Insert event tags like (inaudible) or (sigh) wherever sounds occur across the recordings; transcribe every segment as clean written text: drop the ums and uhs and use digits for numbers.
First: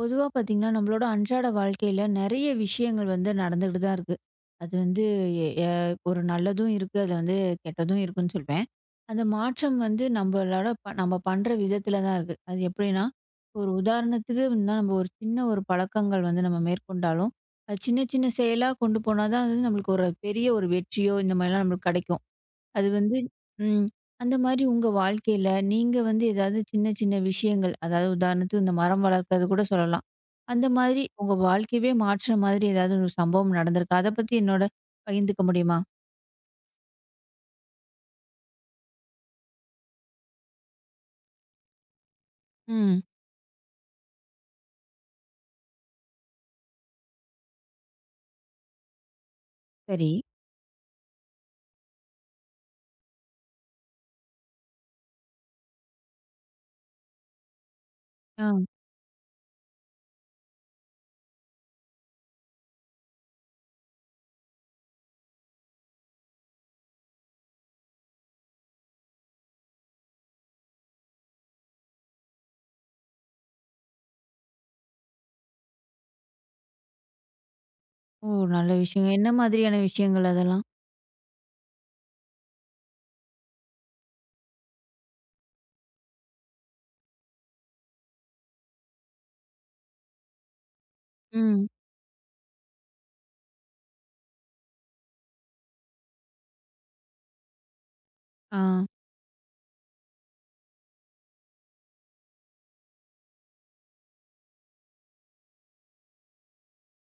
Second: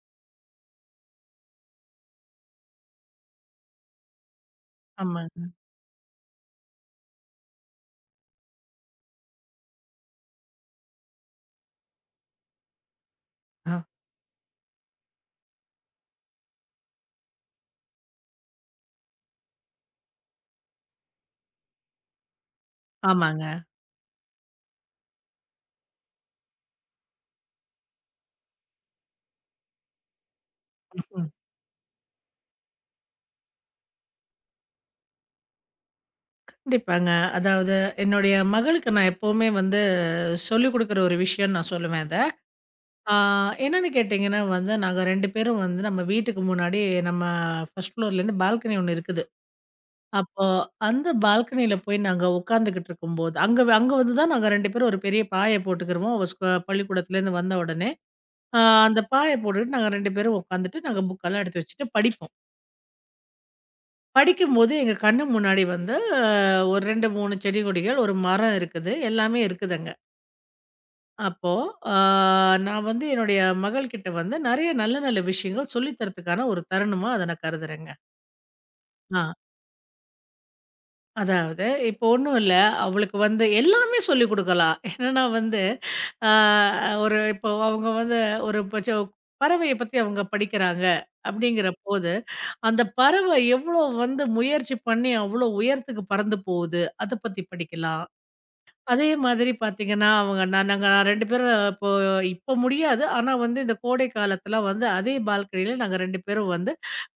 பொதுவா பார்த்தீங்கன்னா, நம்மளோட அன்றாட வாழ்க்கையில நெறைய விஷயங்கள் வந்து நடந்துகிட்டு தான் இருக்கு. அது வந்து ஆமாங்க. எ எ ஒரு நல்லதும் இருக்கு. அதுல வந்து கெட்டதும் இருக்குன்னு சொல்வேன். அந்த மாற்றம் வந்து நம்மளோட நம்ம பண்ற விதத்தில தான் இருக்கு. அது எப்படின்னா, ஒரு அ, உதாரணத்துக்கு முன்னா நம்ம ஒரு சின்ன ஒரு பழக்கங்கள் வந்து நம்ம மேற்கொண்டாலும், அது சின்ன சின்ன செயலா கொண்டு போனா தான் வந்து நம்மளுக்கு ஒரு பெரிய ஒரு வெற்றியோ இந்த மாரிலாம் நம்மளுக்கு கெடைக்கும். அது வந்து ஆமாங்க. ம். அந்த மாரி உங்க வாழ்க்கையில நீங்க வந்து ஏதாவது சின்ன சின்ன விஷயங்கள், அதாவது உதாரணத்துக்கு இந்த மரம் வளர்க்கறது கூட சொல்லலாம். அந்த மாதிரி ம். உங்க வாழ்க்கையவே மாற்றுற மாதிரி ஏதாவது ஒரு சம்பவம் நடந்திருக்கா? அத பத்தி என்னோட பகிர்ந்துக்க முடியுமா? கண்டிப்பாங்க. அதாவது என்னுடைய மகளுக்கு நான் எப்பவுமே வந்து சொல்லிக் குடுக்குற ஒரு விஷயம்ன்னு நான் சொல்லுவேன் அத. ம். ஆ என்னன்னு கேட்டீங்கன்னா வந்து, நாங்க 2 பேரும் வந்து நம்ம வீட்டுக்கு முன்னாடி நம்ம ஃபர்ஸ்ட் ஃப்ளோர்லேருந்து பால்கனி ஒண்ணு இருக்குது. சரி. அப்போ அந்த பால்கனியில போய் நாங்க உட்காந்துக்கிட்டு இருக்கும்போது, அங்க அங்க வந்து தான் நாங்க 2 பேரும் ஒரு பெரிய பாய போட்டுக்கிருவோம். அவ பள்ளிக்கூடத்துலேருந்து வந்த உடனே. ஆ. அ அந்த பாய போட்டுட்டு நாங்க 2 பேரும் உட்காந்துட்டு நாங்க புக்கெல்லாம் எடுத்து வச்சுட்டு படிப்போம். படிக்கும்போது எங்க கண்ணு முன்னாடி வந்து ஒரு 2, 3 செடி கொடிகள், ஒரு மரம் இருக்குது. எல்லாமே இருக்குதுங்க. அப்போ அ நான் வந்து என்னுடைய மகள்கிட்ட வந்து நெறைய நல்ல நல்ல விஷயங்கள் சொல்லி தரதுக்கான ஒரு தருணமா அத நான் கருதுறேங்க. ஓ! நல்ல விஷயங்க. ஆ என்ன மாதிரியான விஷயங்கள் அதெல்லாம்? அதாவது இப்போ ஒண்ணும் இல்ல. அவளுக்கு வந்து எல்லாமே சொல்லிக் குடுக்கலாம். என்னன்னா வந்து அ ஒரு இப்போ அவங்க வந்து ஒரு பச்ச பறவைய பத்தி அவங்க படிக்கிறாங்க, ம். அப்படிங்கிறபோது அந்த பறவை எவ்வளோ வந்து முயற்சி பண்ணி அவ்வளோ உயரத்துக்கு பறந்து போகுது. அத பத்தி படிக்கலாம். ஆ. அதே மாதிரி பார்த்தீங்கன்னா, அவங்க நான் நாங்க 2 பேரும் இப்போ இப்ப முடியாது. ஆனா வந்து இந்த கோடை காலத்துல வந்து அதே பால்கனியில நாங்க 2 பேரும் வந்து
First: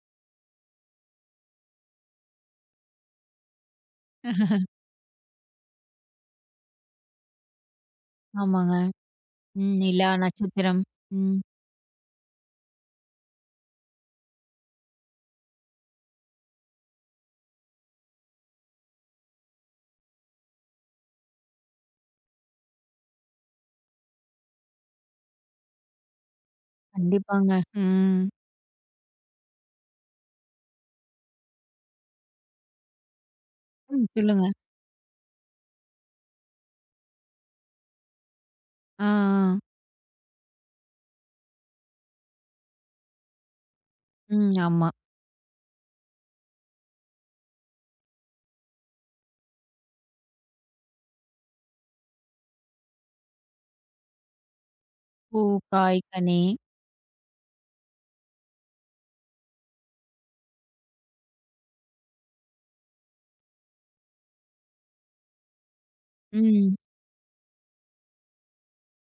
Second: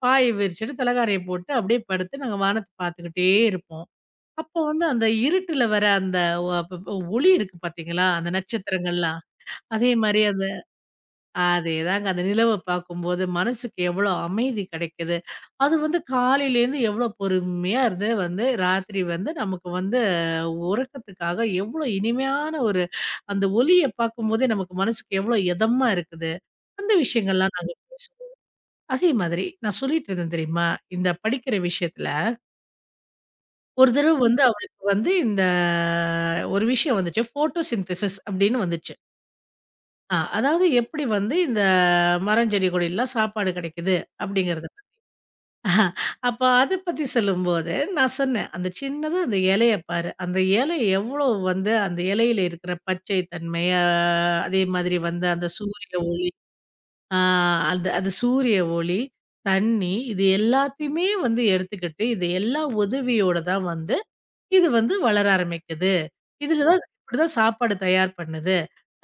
பாய விரிச்சுட்டு, தலகாணிய போட்டு அப்படியே படுத்து நாங்க வானத்த பார்த்துக்கிட்டே இருப்போம். அப்போ வந்து அந்த இருட்டுல வர அந்த ஒ ப ஒளி இருக்கு பார்த்தீங்களா? அந்த ஆமாங்க. நட்சத்திரங்கள்லாம். ம். அதே நிலா, மாரி நட்சத்திரம். ம். அதேதாங்க. அந்த நிலவ பார்க்கும்போது மனசுக்கு எவ்வளோ அமைதி கிடைக்குது. அது வந்து காலையிலேருந்து எவ்வளோ பொறுமையா இருந்து வந்து ராத்திரி வந்து நமக்கு வந்து உறக்கத்துக்காக எவ்வளோ இனிமையான ஒரு அந்த ஒலிய பார்க்கும்போதே நமக்கு மனசுக்கு எவ்வளோ எதமா இருக்குது. அந்த கண்டிப்பாங்க. விஷயங்கள்லாம் நாங்க ம். பேசுவோம். அதே மாதிரி நான் சொல்லிட்டு இருந்தேன் தெரியுமா? இந்த படிக்கிற விஷயத்துல, ஒரு ம். தடவ வந்து சொல்லுங்க. அவளுக்கு வந்து இந்த ஒரு விஷயம் வந்துச்சு. ஃபோட்டோ சிந்தசிஸ் அப்படின்னு வந்துச்சு. ஆ, ஆ. அதாவது எப்படி வந்து இந்த மரம், செடி, கொடில்லாம் சாப்பாடு கிடைக்குது ம். அப்படிங்கிறது. ஆமா. ஆஹ், அப்ப அத பத்தி சொல்லும்போது நான் சொன்னேன், "அந்த சின்னதா அந்த இலைய பாரு. அந்த இலை எவ்வளோ வந்து அந்த இலையில இருக்கிற பச்சை தன்மை, அதே மாதிரி வந்து பூ, அந்த சூரிய காய், ஒளி, கனி. ஆ அந்த அது சூரிய ஒளி, தண்ணி இது எல்லாத்தையுமே வந்து எடுத்துக்கிட்டு, இது எல்லா உதவியோட தான் வந்து இது வந்து வளர ஆரம்பிக்குது." இதுல ம். தான் இப்படிதான் சாப்பாடு தயார் பண்ணுது.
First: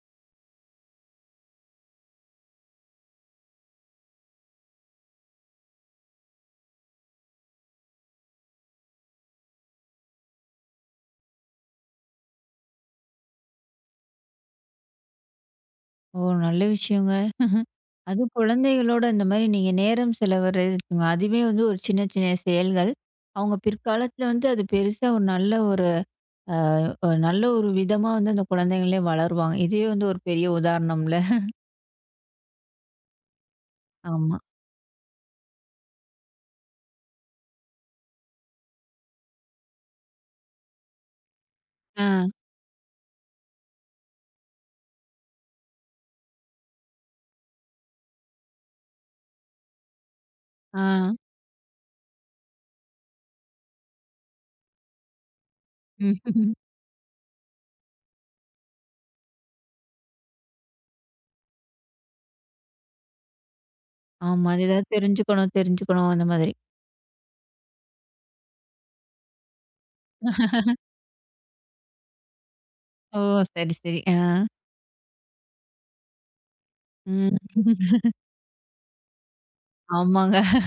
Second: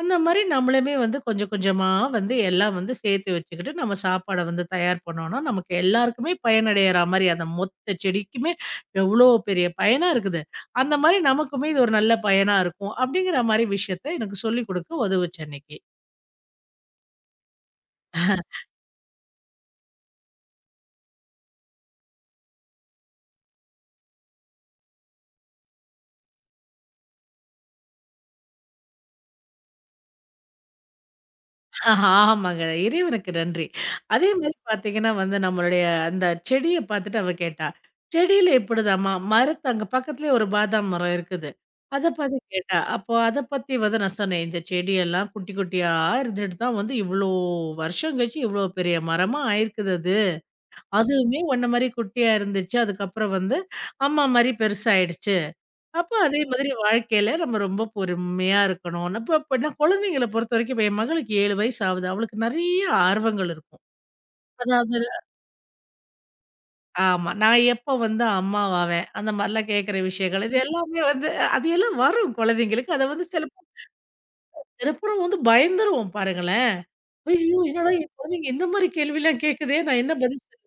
அந்த மாரி நம்மளுமே வந்து கொஞ்சம் கொஞ்சமா வந்து எல்லாம் வந்து சேர்த்து வச்சுக்கிட்டு, நம்ம சாப்பாட வந்து தயார் பண்ணோம்னா, நமக்கு எல்லாருக்குமே பயனடையறா மாரி அந்த மொத்த செடிக்குமே எவ்வளோ பெரிய பயனா இருக்குது. அந்த மாரி நமக்குமே இது ஒரு நல்ல பயனா இருக்கும். அப்படிங்கிற மாரி விஷயத்த எனக்கு சொல்லிக் குடுக்க உதவுச்சு அன்னைக்கு. ஓ! நல்ல விஷயங்க. அதுவும் குழந்தைகளோட இந்த மாரி நீங்க நேரம் செலவழிங்க. அதுவே வந்து ஒரு சின்ன சின்ன செயல்கள். அவங்க பிற்காலத்துல வந்து அது பெருசா ஒரு நல்ல ஒரு அ நல்ல ஒரு விதமா வந்து அந்த குழந்தைங்களே வளருவாங்க. இதுவே வந்து ஒரு பெரிய உதாரணம்ல. ஆஹா, ஆமாங்க. இறைவனுக்கு நன்றி. அதே ஆமா. மாரி பார்த்தீங்கன்னா வந்து நம்மளுடைய அந்த செடிய பார்த்துட்டு அவ கேட்டா, "செடியில இப்படிதாம்மா, அங்க பக்கத்துலயே ஒரு பாதாம் மரம் இருக்குது." ஆ, அத பத்தி கேட்டா. அப்போ அத பத்தி வந்து நான் சொன்னேன், "இந்த செடியெல்லாம் குட்டி குட்டியா இருந்துட்டு தான் வந்து இவ்ளோ வருஷம் கழிச்சு இவ்ளோ பெரிய மரமா ஆயிருக்குது அது. ஆ. அதுவுமே உன்ன மாரி குட்டியா இருந்துச்சு. அதுக்கப்புறம் வந்து அம்மா மாரி பெருசாயிடுச்சு." அப்ப அதே ம். மாதிரி வாழ்க்கையில நம்ம ரொம்ப பொறுமையா இருக்கணும். அப்பன்னா குழந்தைங்கள பொறுத்தவரைக்கும் இப்ப என் மகளுக்கு 7 வயசு ஆகுது. அவளுக்கு நெறைய ஆர்வங்கள் இருக்கும். ஆமா. அது ஏதாவது அதாவது தெரிஞ்சுக்கணும், தெரிஞ்சுக்கணும் அந்த மாதிரி. ஆமா. நான் எப்ப வந்து அம்மாவாவேன்? அந்த மாரிலாம் கேட்கிற விஷயங்கள். இது எல்லாமே வந்து அது எல்லாம் வரும் குழந்தைங்களுக்கு. அத ஓ! வந்து சிலப்போ சரி, சரி. ஆ. சிலப்போ நம்ம வந்து பயந்துருவோம் பாருங்களேன். ம். ஐயோ! என்னடா என் குழந்தைங்க இந்த மாரி கேள்விலாம் கேட்குதே! நான் என்ன ஆமாங்க. பதில் சொல்ல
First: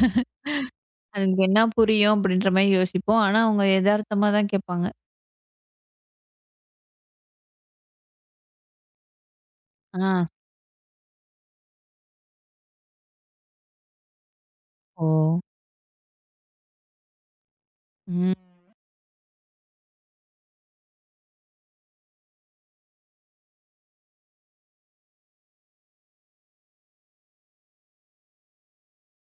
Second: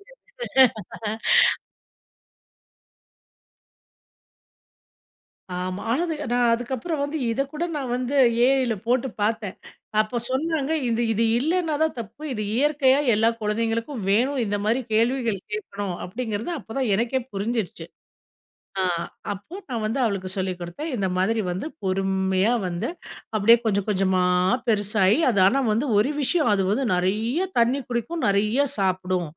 அதுங்களுக்கு என்ன புரியும்? அப்படின்ற மாரி யோசிப்போம். ஆனா அவங்க எதார்த்தமா தான் கேட்பாங்க. ஆமா. ஆனா, அது நான் அதுக்கப்புறம் வந்து இத கூட நான் வந்து ஏஐல போட்டு பார்த்தேன். ஆ. அப்ப சொன்னாங்க, "இது இது இல்லன்னா தான் தப்பு. இது இயற்கையா எல்லா குழந்தைங்களுக்கும் வேணும். இந்த மாரி ஓ! கேள்விகள் கேட்கணும்." அப்படிங்கிறது அப்பதான் எனக்கே புரிஞ்சிருச்சு. ம். ஆ அப்போ நான் வந்து அவளுக்கு சொல்லிக் குடுத்தேன். இந்த மாதிரி வந்து பொறுமையா வந்து அப்படியே கொஞ்சம் கொஞ்சமா பெருசாயி, அது ஆனா வந்து ஒரு விஷயம் அது வந்து நெறைய தண்ணி குடிக்கும், நெறைய சாப்பிடும்.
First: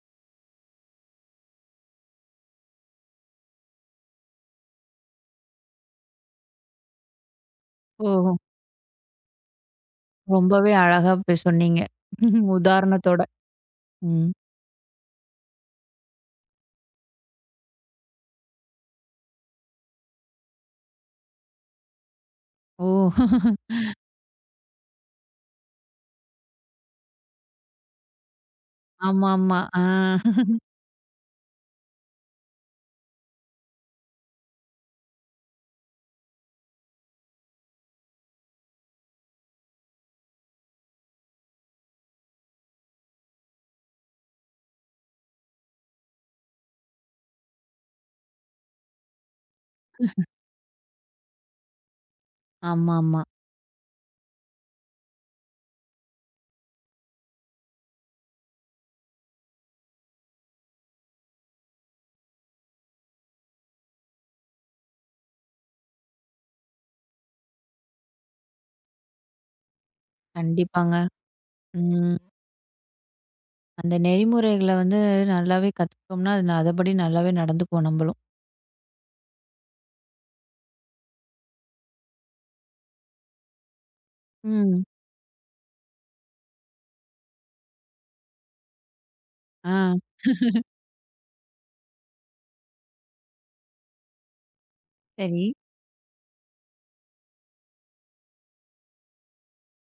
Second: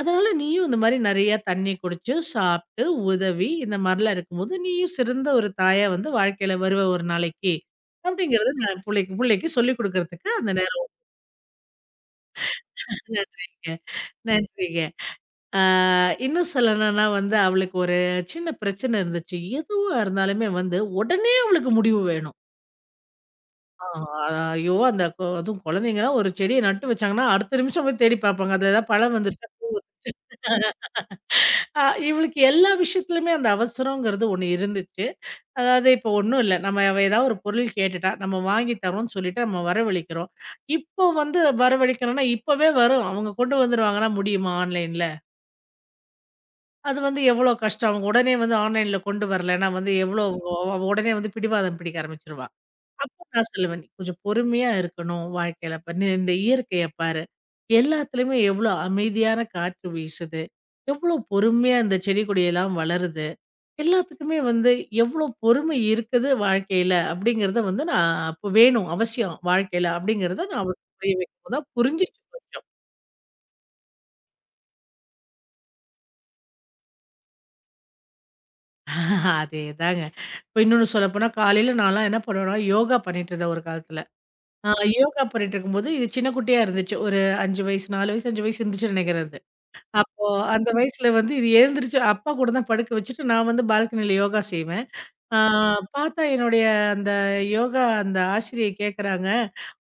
அதனால நீயும் இந்த மாரி நெறையா தண்ணி குடிச்சு, சாப்பிட்டு, உதவி இந்த மாரிலாம் இருக்கும்போது, நீயும் சிறந்த ஒரு தாயா வந்து வாழ்க்கையில வருவ ஒரு நாளைக்கு. ஓ! அப்படிங்கிறத நான் புள்ளைக்கு புள்ளைக்கு சொல்லிக் குடுக்கறதுக்கு அந்த ரொம்பவே நேரம் அழகா போய் சொன்னீங்க. (laughs) உதாரணத்தோட. நன்றிங்க. ம். நன்றிங்க. ஆ, இன்னும் சொல்லணும்னா வந்து அவளுக்கு ஒரு சின்ன பிரச்சனை இருந்துச்சு. எதுவா இருந்தாலுமே வந்து உடனே அவளுக்கு முடிவு வேணும். ஓ! ஆ ஐயோ! அந்த கொ அதுவும் குழந்தைங்கன்னா ஒரு செடிய நட்டு வச்சாங்கன்னா, அடுத்த நிமிஷம் போய் தேடி பார்ப்பாங்க. அது ஏதாவது பழம் வந்துருச்சா? ஆமாமா. ஆ. ஆ இவளுக்கு எல்லா விஷயத்துலயுமே அந்த அவசரங்கிறது ஒண்ணு இருந்துச்சு. அதாவது இப்போ ஒண்ணும் இல்ல. நம்ம அவ ஏதாவது ஒரு பொருள் கேட்டுட்டா, நம்ம வாங்கி தரோம்ன்னு சொல்லிட்டு நம்ம வரவழைக்கிறோம். இப்போ வந்து வரவழைக்கிறோம்னா, இப்பவே வரும். அவங்க கொண்டு வந்துருவாங்கன்னா முடியுமா ஆன்லைன்ல? அது வந்து எவ்வளோ கஷ்டம். அவங்க உடனே வந்து ஆன்லைன்ல கொண்டு வரலன்னா வந்து எவ்வளோ ம். அவ உடனே வந்து பிடிவாதம் பிடிக்க ஆரம்பிச்சுருவா. ஆமாமா. அப்போ நான் சொல்லுவேன், "நீ கொஞ்சம் பொறுமையா இருக்கணும் வாழ்க்கையில. இப்ப நீ இந்த இயற்கைய பாரு. எல்லாத்துலயுமே எவ்வளோ அமைதியான காற்று வீசுது. எவ்வளோ பொறுமையா இந்த செடி கொடியெல்லாம் வளருது. எல்லாத்துக்குமே வந்து எவ்வளோ பொறுமை இருக்குது வாழ்க்கையில." அப்படிங்கிறத வந்து நான் அப்ப வேணும் அவசியம் வாழ்க்கையில அப்படிங்கிறத நான் அவளுக்கு கண்டிப்பாங்க. புரிய வைக்கும்போது தான் ம். புரிஞ்சுச்சு கொஞ்சம். அந்த நெறிமுறைகள வந்து நல்லாவே கத்துக்கிட்டோம்னா, அதபடி நல்லாவே நடந்துக்குவோம் நம்பளும். அதேதாங்க. இப்ப இன்னொன்னு சொல்லப்போனா, காலையில நான்லாம் என்ன பண்ணுவேன்னா, யோகா பண்ணிட்டு இருந்தேன் ஒரு காலத்துல. ஆ ம். யோகா பண்ணிட்டு இருக்கும்போது, இது சின்ன குட்டியா இருந்துச்சு. ஒரு 5 வயசு, 4 வயசு, 5 வயசு இருந்துச்சுன்னு நெனைக்கிறேன் அது. ஆ அப்போ அந்த வயசுல வந்து இது எழுந்திரிச்சு அப்பா கூட தான் படுக்க வச்சுட்டு, நான் வந்து பால்கனியில யோகா செய்வேன். ஆ சரி. பாத்தா என்னுடைய அந்த யோகா அந்த ஆசிரியை கேட்கறாங்க,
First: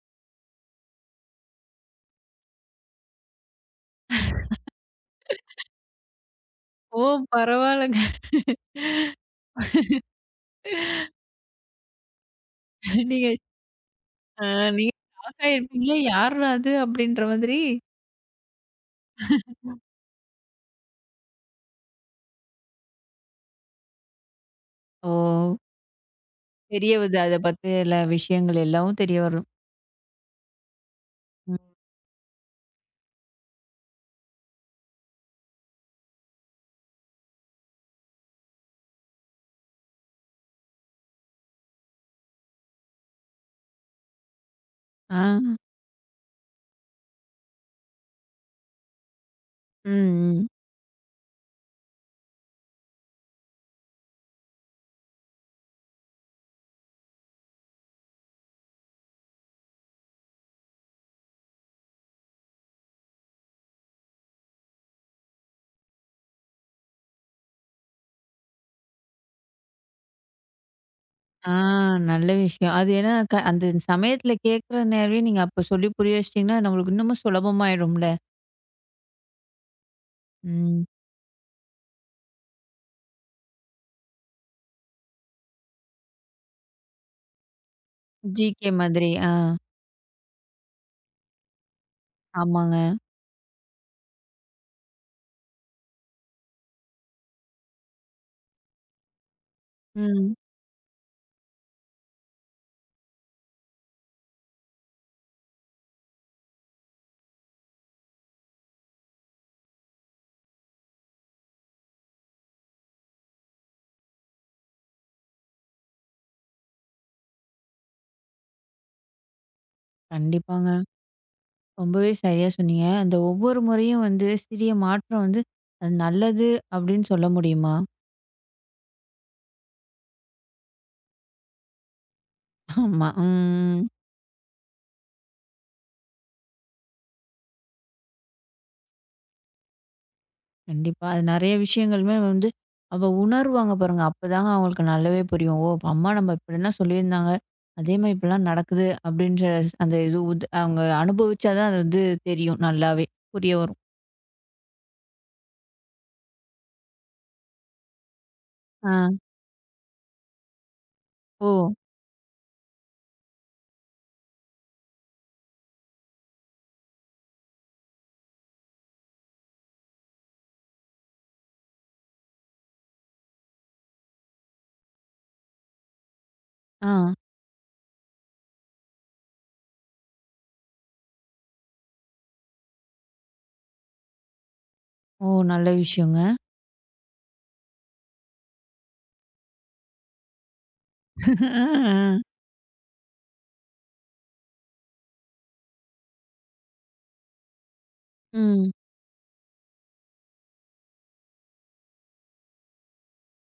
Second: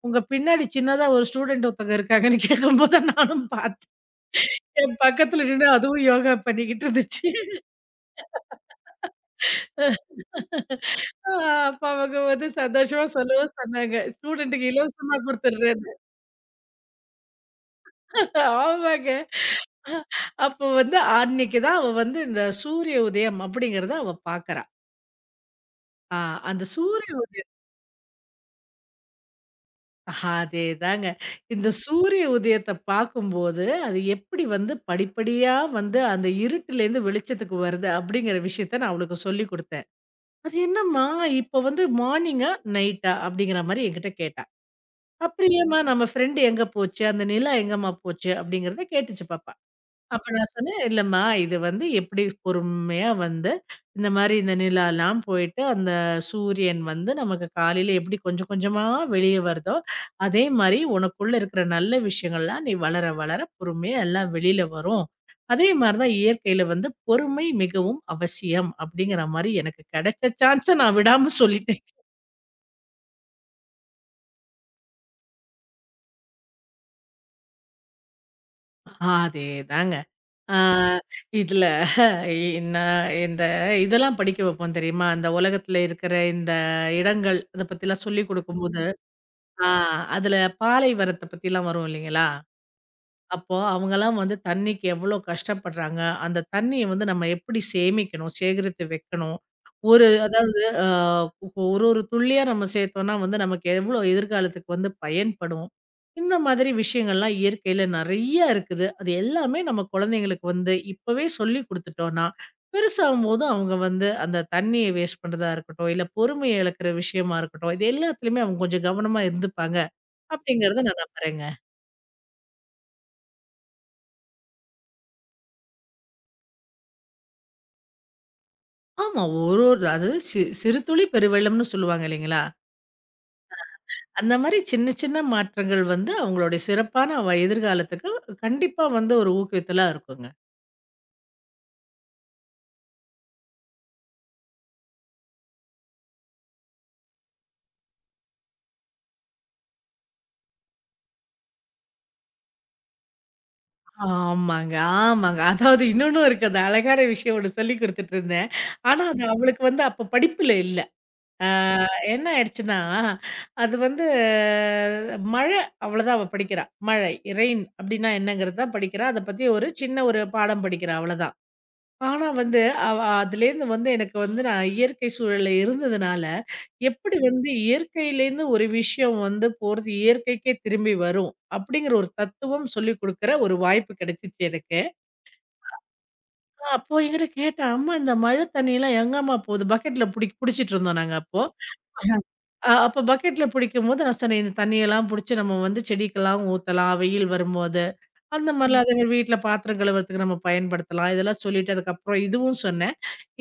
"உங்க பின்னாடி சின்னதா ஒரு ஸ்டூடண்ட் ஒருத்தங்க இருக்காங்கன்னு" கேட்கும்போது, நானும் பாத்தேன். என் பக்கத்துல நின்னு அதுவும் யோகா பண்ணிக்கிட்டு ஓ! இருந்துச்சு. பரவால்லங்க. ஆ அப்ப அவங்க வந்து சந்தோஷமா நீங்க சொல்லவும் சொன்னாங்க. அ ஸ்டூடெண்ட்டுக்கு நீங்க இலவசமா ஷாக் குடுத்துடுறேன்னு. ஆயிருப்பீங்களே யார்ரா அது? அப்டின்ற மாதிரி. ஆமாங்க. அப்போ வந்து அன்னைக்கு தான் அவ வந்து இந்த சூரிய உதயம் அப்படிங்கிறத அவ பார்க்குறா. ஓ! ஆ அந்த தெரிய சூரிய வருது. அத உதயம் பத்தி எல்லா விஷயங்கள் எல்லாவும் தெரிய வரும். அதேதாங்க. ம். இந்த சூரிய உதயத்த பார்க்கும்போது, அது எப்படி வந்து படிப்படியா வந்து அந்த இருட்டுலேருந்து வெளிச்சத்துக்கு வருது அப்படிங்கிற விஷயத்த நான் அவளுக்கு சொல்லிக் குடுத்தேன். அது என்னம்மா இப்போ வந்து மார்னிங்கா, நைட்டா அப்படிங்கிற மாரி என்கிட்ட கேட்டா. ஆ. அப்புறம் ம். ஏம்மா நம்ம ஃப்ரெண்டு எங்க போச்சு? அந்த நிலா எங்கம்மா போச்சு? அப்படிங்கிறத கேட்டுச்சு பாப்பா. அப்ப ம். நான் சொன்னேன், "இல்லம்மா, இது வந்து எப்படி பொறுமையா வந்து இந்த மாரி இந்த நிலாலாம் போயிட்டு, அந்த சூரியன் வந்து நமக்கு காலையில எப்படி கொஞ்சம் கொஞ்சமா வெளிய வருதோ, அதே மாரி உனக்குள்ள இருக்கிற நல்ல விஷயங்கள்லாம் நீ வளர வளர பொறுமையா எல்லாம் வெளியில வரும். அதே மாரி தான் இயற்கையில வந்து பொறுமை மிகவும் அவசியம்." அப்படிங்கிற மாரி எனக்கு கிடைச்ச சான்ஸ நான் விடாம ஆ சொல்லிட்டேன். நல்ல விஷயம். அது ஏன்னா அந்த சமயத்துல கேட்குற நேரவே நீங்க அப்ப சொல்லி புரிய வச்சுட்டீங்கன்னா, நம்மளுக்கு இன்னமும் சுலபமாயிடும்ல. அதேதாங்க. ஆ ம். இதுல ஐ நான் இந்த இதெல்லாம் படிக்க வைப்போம் தெரியுமா? அந்த உலகத்துல இருக்கிற இந்த இடங்கள், அத பத்திலாம் சொல்லிக் ம். GK குடுக்கும்போது, மாதிரி. ஆ ஆ அதுல பாலைவனத்த பத்திலாம் வரும் இல்லைங்களா? ஆமாங்க. அப்போ அவங்கலாம் வந்து தண்ணிக்கு எவ்வளோ கஷ்டப்படுறாங்க. அந்த தண்ணிய வந்து நம்ம எப்படி சேமிக்கணும், சேகரித்து வைக்கணும். ஒரு ம். அதாவது அ ஒரு ஒரு துள்ளியா நம்ம சேர்த்தோம்னா வந்து நமக்கு எவ்வளோ எதிர்காலத்துக்கு வந்து பயன்படும். இந்த மாதிரி விஷயங்கள்லாம் இயற்கையில நெறைய இருக்குது. அது எல்லாமே நம்ம குழந்தைங்களுக்கு வந்து இப்பவே சொல்லிக் குடுத்துட்டோம்னா, பெருசாகும்போது அவங்க வந்து அந்த தண்ணிய வேஸ்ட் பண்றதா இருக்கட்டும், இல்ல பொறுமைய இழக்கிற விஷயமா இருக்கட்டும், இது எல்லாத்துலயுமே அவங்க கொஞ்சம் கவனமா இருந்துப்பாங்க, கண்டிப்பாங்க. அப்படிங்கிறத நான் நம்புறேங்க. ரொம்பவே சரியா சொன்னீங்க. அந்த ஒவ்வொரு முறையும் வந்து சிறிய மாற்றம் வந்து அது நல்லது அப்படின்னு சொல்ல முடியுமா? ஆமா. ஒரு ஒரு அதாவது சி சிறு துளி பெருவெள்ளம்னு சொல்லுவாங்க இல்லைங்களா? ஆமா. ம். அந்த மாரி சின்ன சின்ன மாற்றங்கள் வந்து அவங்களுடைய சிறப்பான வ எதிர்காலத்துக்கு கண்டிப்பா வந்து ஒரு ஊக்குவித்தலா இருக்குங்க. கண்டிப்பா. அது நெறைய விஷயங்களுமே வந்து அவ உணர்வாங்க பாருங்க. அப்பதாங்க அவங்களுக்கு நல்லாவே புரியும். ஓ! அப்ப அம்மா நம்ம இப்படிலாம் சொல்லியிருந்தாங்க. அதே மாரி இப்படிலாம் நடக்குது அப்படின்ற அந்த இது அவங்க அனுபவிச்சா தான் அது வந்து தெரியும் நல்லாவே. புரிய வரும். ஆமாங்க, ஆமாங்க. அதாவது இன்னொன்னும் இருக்கு. அந்த அழகான விஷயம் ஒண்ணு சொல்லிக் குடுத்துட்டுருந்தேன். ஆனா, ஆ. அது அவளுக்கு வந்து அப்ப படிப்புல இல்ல. ஆ ஓ! என்ன ஆயிடுச்சுன்னா, அது வந்து மழை அவ்வளோதான் அவ படிக்கிறா. மழை, ரெயின் அப்டின்னா என்னங்கிறது தான் படிக்கிறா. அத பத்தி ஒரு சின்ன ஒரு பாடம் படிக்கிறா அவ்வளதான். ஆனா வந்து, அவ அதுலேருந்து வந்து எனக்கு வந்து நான் இயற்கை சூழல்ல இருந்ததுனால, ஆ. எப்படி வந்து இயற்கையிலேருந்து ஒரு விஷயம் வந்து போறது, இயற்கைக்கே திரும்பி வரும். அப்படிங்கிற ஒரு தத்துவம் சொல்லிக் குடுக்குற ஒரு வாய்ப்பு கிடைச்சிச்சு எனக்கு. ஓ! நல்ல விஷயங்க. அப்போ என்கிட்ட கேட்டா, "அம்மா இந்த மழை தண்ணியெல்லாம் எங்கம்மா போகுது?" பக்கெட்ல புடிச்சிட்டு இருந்தோம் நாங்க அப்போ. ஆஹ. ஆ. அ அப்போ பக்கெட்ல புடிக்கும்போது நான் சொன்னேன், "இந்த தண்ணியெல்லாம் புடிச்சு நம்ம வந்து செடிக்கெல்லாம் ஊத்தலாம், வெயில் வரும்போது. அந்த ம். ம். மாரிலாம் அதேமாரி வீட்ல பாத்திரம் கழுவுறதுக்கு நம்ம பயன்படுத்தலாம்." இதெல்லாம் சொல்லிட்டு, அதுக்கப்புறம் இதுவும் சொன்னேன்.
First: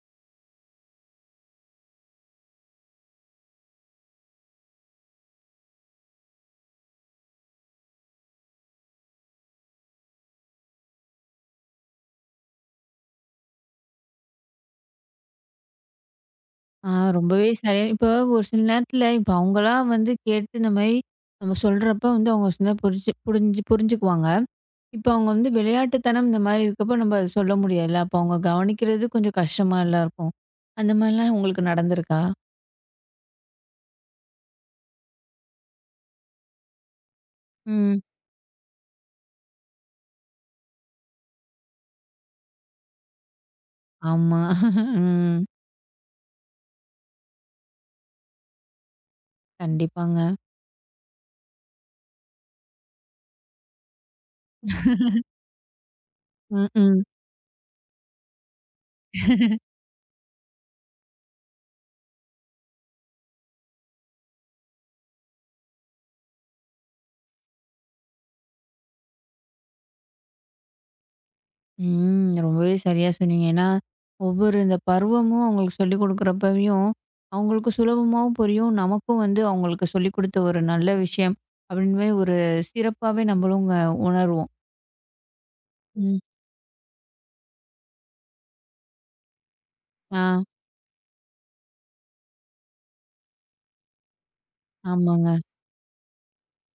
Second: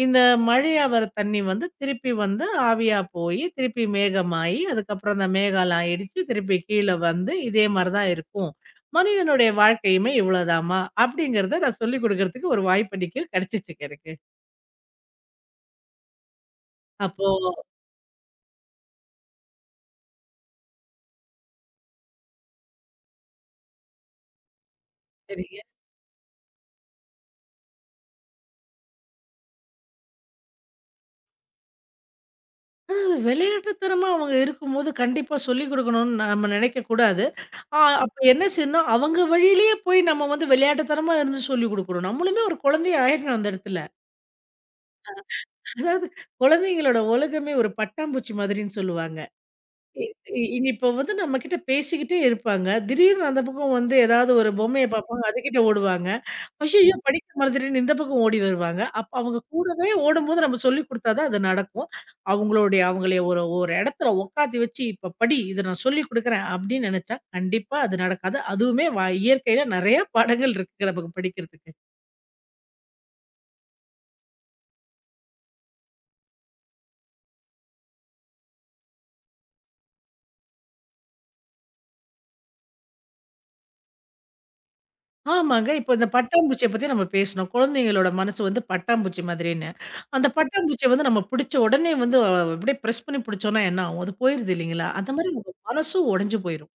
இந்த மழையா வர தண்ணி வந்து திருப்பி வந்து ஆவியா போய், திருப்பி மேகமாயி, அதுக்கப்புறம் அந்த மேகலாம் இடிச்சு, திருப்பி கீழ வந்து இதே மாரி தான் இருக்கும். மனிதனுடைய வாழ்க்கையுமே இவ்வளோதாம்மா! அப்படிங்கிறத நான் சொல்லிக் குடுக்கறதுக்கு ஒரு வாய்ப்பு இன்னைக்கு கிடைச்சிச்சுங்க எனக்கு. ஆ அப்போ ரொம்பவே சரியா இப்போ ஒரு சில நேரத்துல இப்ப அவங்களா வந்து கேட்டு இந்த மாரி நம்ம சொல்றப்ப வந்து அவங்க சில புரிஞ்சு புரிஞ்சு புரிஞ்சுக்குவாங்க. இப்ப அவங்க வந்து சரிங்க. விளையாட்டுத்தனம் இந்த மாரி இருக்கப்ப நம்ம அத சொல்ல முடியாதுல்ல. அப்ப அவங்க கவனிக்கிறது கொஞ்சம் கஷ்டமால்ல இருக்கும். அந்த மாரிலாம் உங்களுக்கு நடந்திருக்கா? அ விளையாட்டுத்தனமா அவங்க இருக்கும்போது கண்டிப்பா சொல்லிக் குடுக்கணும்னு நம்ம நினைக்கக்கூடாது. ஆ ம். அப்ப என்ன செய்யணும், அவங்க வழியிலேயே போய் நம்ம வந்து விளையாட்டுத்தனமா இருந்து சொல்லிக் குடுக்கணும். நம்மளுமே ஒரு குழந்தையா ஆயிடணும் அந்த இடத்துல. ஆமா. ம். அதாவது குழந்தைங்களோட உலகமே ஒரு பட்டாம்பூச்சி மாதிரின்னு சொல்லுவாங்க. இ கண்டிப்பாங்க. இ இனி இப்போ வந்து நம்மகிட்ட பேசிக்கிட்டே இருப்பாங்க. திடீர்னு அந்த பக்கம் வந்து ஏதாவது ஒரு பொம்மைய பார்ப்பாங்க, அதுகிட்ட ஓடுவாங்க. ம், ஐய்யய்யோ! ம். படிக்க மறந்துட்டேன்னு இந்த பக்கம் ஓடி வருவாங்க. அப்ப அவங்க கூடவே ஓடும்போது நம்ம சொல்லிக் குடுத்தா தான் அது நடக்கும். அவங்கள ஒரு ஒரு இடத்துல உட்காத்தி வச்சு, "இப்ப படி, இத நான் சொல்லிக் குடுக்குறேன்" அப்படின்னு நெனச்சா, கண்டிப்பா அது நடக்காது. அதுவுமே இயற்கையில நெறைய பாடங்கள் இருக்கு நமக்கு படிக்கிறதுக்கு. ம். ரொம்பவே சரியா சொன்னீங்க. ஏன்னா, ஒவ்வொரு இந்த பருவமும் அவங்களுக்கு சொல்லிக் குடுக்குறப்பயும், அவங்களுக்கு சுலபமாவும் புரியும். நமக்கும் வந்து அவங்களுக்கு சொல்லிக் குடுத்த ஒரு நல்ல விஷயம் அப்படின்னு ஒரு சிறப்பாவே நம்மளும் உங்க உணர்வோம். ஆமாங்க. இப்ப இந்த ம். பட்டாம்பூச்சிய பத்தி நம்ம பேசினோம். குழந்தைங்களோட மனசு வந்து பட்டாம்பூச்சி மாதிரின்னு. அந்த ஆ. பட்டாம்பூச்சிய வந்து நம்ம பிடிச்ச உடனே வந்து அப்படியே பிரஸ் பண்ணி பிடிச்சோம்னா என்ன ஆகும்? அது போயிருது இல்லைங்களா? அந்த மாரி ஆமாங்க. உங்க மனசும் உடைஞ்சு போயிரும்.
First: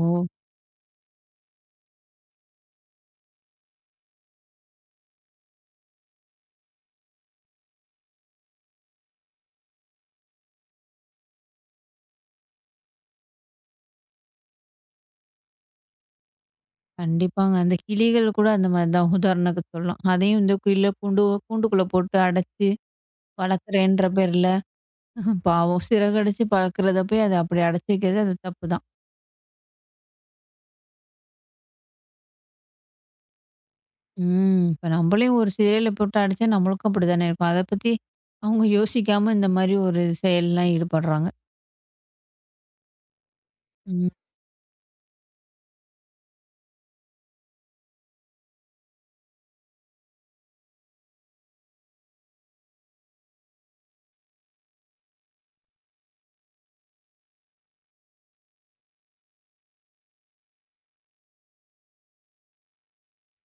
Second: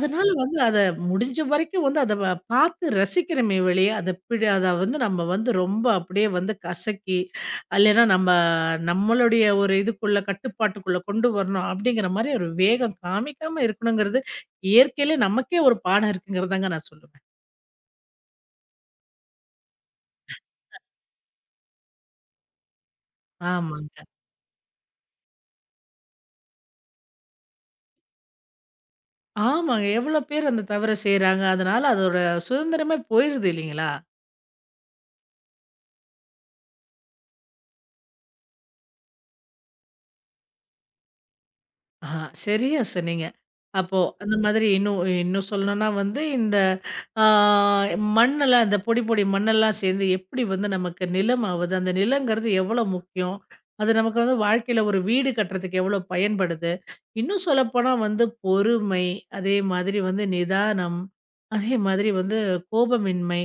ஓ! வந்து முடிஞ்ச வரைக்கும் வந்து அத வ பார்த்து ரசிக்கிறோமே வெளிய, அத வந்து நம்ம வந்து ரொம்ப அப்படியே வந்து கசக்கி, இல்லைன்னா நம்மளுடைய ஒரு இதுக்குள்ள கட்டுப்பாட்டுக்குள்ள கொண்டு வரணும் அப்படிங்கிற மாரி ஒரு வேகம் காமிக்காம இருக்கணுங்கிறது, இயற்கையிலே நமக்கே ஒரு பாடம் இருக்குங்கிறதாங்க நான் சொல்லுவேன். கண்டிப்பாங்க. அந்த கிளிகள் கூட அந்த மாரி தான் உதாரணத்துக்கு சொல்லலாம். அதையும் வந்து கூண்டு கூண்டுக்குள்ள போட்டு அடைச்சு ஆமாங்க. வளர்க்குறேன்ற பேர்ல பாவம் சிறகடிச்சு பறக்கிறத போய் அத அப்படி அடைச்சு வைக்கிறது அது தப்பு தான். ஆமாங்க. எவ்வளோ பேர் அந்த தவற செய்றாங்க. அதனால அதோட சுதந்திரமே போயிருது இல்லைங்களா? ம். இப்ப நம்மளையும் ஒரு சிறையில போட்டு அடைச்சா நம்மளுக்கும் அப்படித்தானே இருக்கும். அத பத்தி அவங்க யோசிக்காம இந்த மாரி ஒரு செயல்லாம் ஈடுபடுறாங்க. ஆஹா, சரியா சொன்னீங்க. அப்போ ம். அந்த மாதிரி இன்னும் இன்னும் சொல்லணும்னா வந்து இந்த ஆ மண்ணெல்லாம் இந்த பொடி, பொடி மண்ணெல்லாம் சேர்ந்து எப்படி வந்து நமக்கு நிலம் ஆவுது? அந்த நிலங்கிறது எவ்வளோ முக்கியம்? அது நமக்கு வந்து வாழ்க்கையில ஒரு வீடு கட்டுறதுக்கு எவ்வளோ பயன்படுது? இன்னும் சொல்லப்போனா வந்து பொறுமை, அதே மாதிரி வந்து நிதானம், அதே மாதிரி வந்து கோபமின்மை,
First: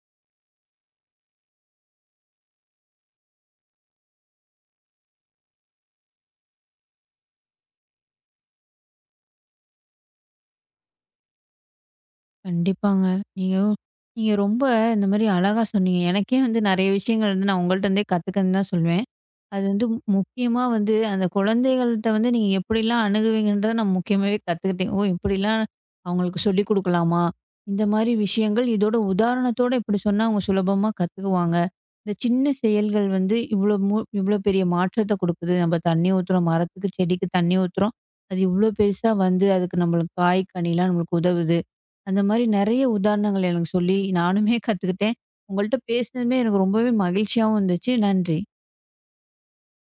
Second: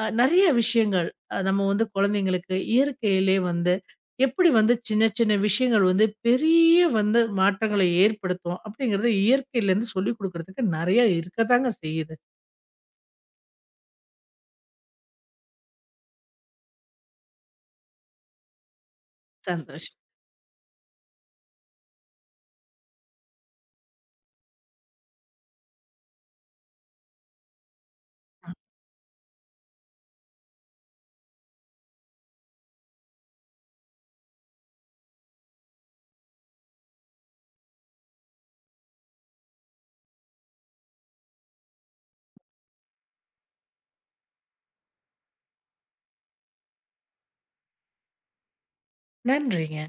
நெறைய விஷயங்கள். நம்ம வந்து குழந்தைங்களுக்கு இயற்கையிலே வந்து எப்படி வந்து சின்ன சின்ன விஷயங்கள் வந்து பெரிய வந்து மாற்றங்களை ஏற்படுத்தும் அப்படிங்கிறது இயற்கையிலேருந்து சொல்லிக் கொடுக்கறதுக்கு நிறைய இருக்கத்தாங்க செய்யுது கண்டிப்பாங்க. நீங்க நீங்க ரொம்ப இந்த மாரி அழகா சொன்னீங்க. எனக்கே வந்து நெறைய விஷயங்கள் வந்து நான் உங்கள்ட்ட இருந்தே கத்துக்கன்னு தான் சொல்லுவேன். அது வந்து சந்தோஷம் முக்கியமா வந்து அந்த குழந்தைகள்ட்ட வந்து நீங்க எப்படிலாம் அணுகுவீங்கன்றத நான் முக்கியமாவே கத்துக்கிட்டேன். ஓ! இப்படிலாம் அவங்களுக்கு சொல்லிக் குடுக்கலாமா? இந்த மாரி விஷயங்கள் இதோட உதாரணத்தோட இப்படி சொன்னா அவங்க சுலபமா கத்துக்குவாங்க. இந்த சின்ன செயல்கள் வந்து இவ்ளோ இவ்ளோ பெரிய மாற்றத்த குடுக்குது. நம்ம தண்ணி ஊத்துறோம், மரத்துக்கு, செடிக்கு தண்ணி ஊத்துறோம். அது இவ்ளோ பெருசா வந்து அதுக்கு நம்மளுக்கு காய், கனிலாம் நம்மளுக்கு உதவுது. அந்த மாரி நெறைய உதாரணங்கள் எனக்கு சொல்லி நானுமே கத்துக்கிட்டேன். உங்கள்ட்ட பேசினதுமே எனக்கு ரொம்பவே மகிழ்ச்சியாவும் இருந்துச்சு. நன்றி. நன்றிங்க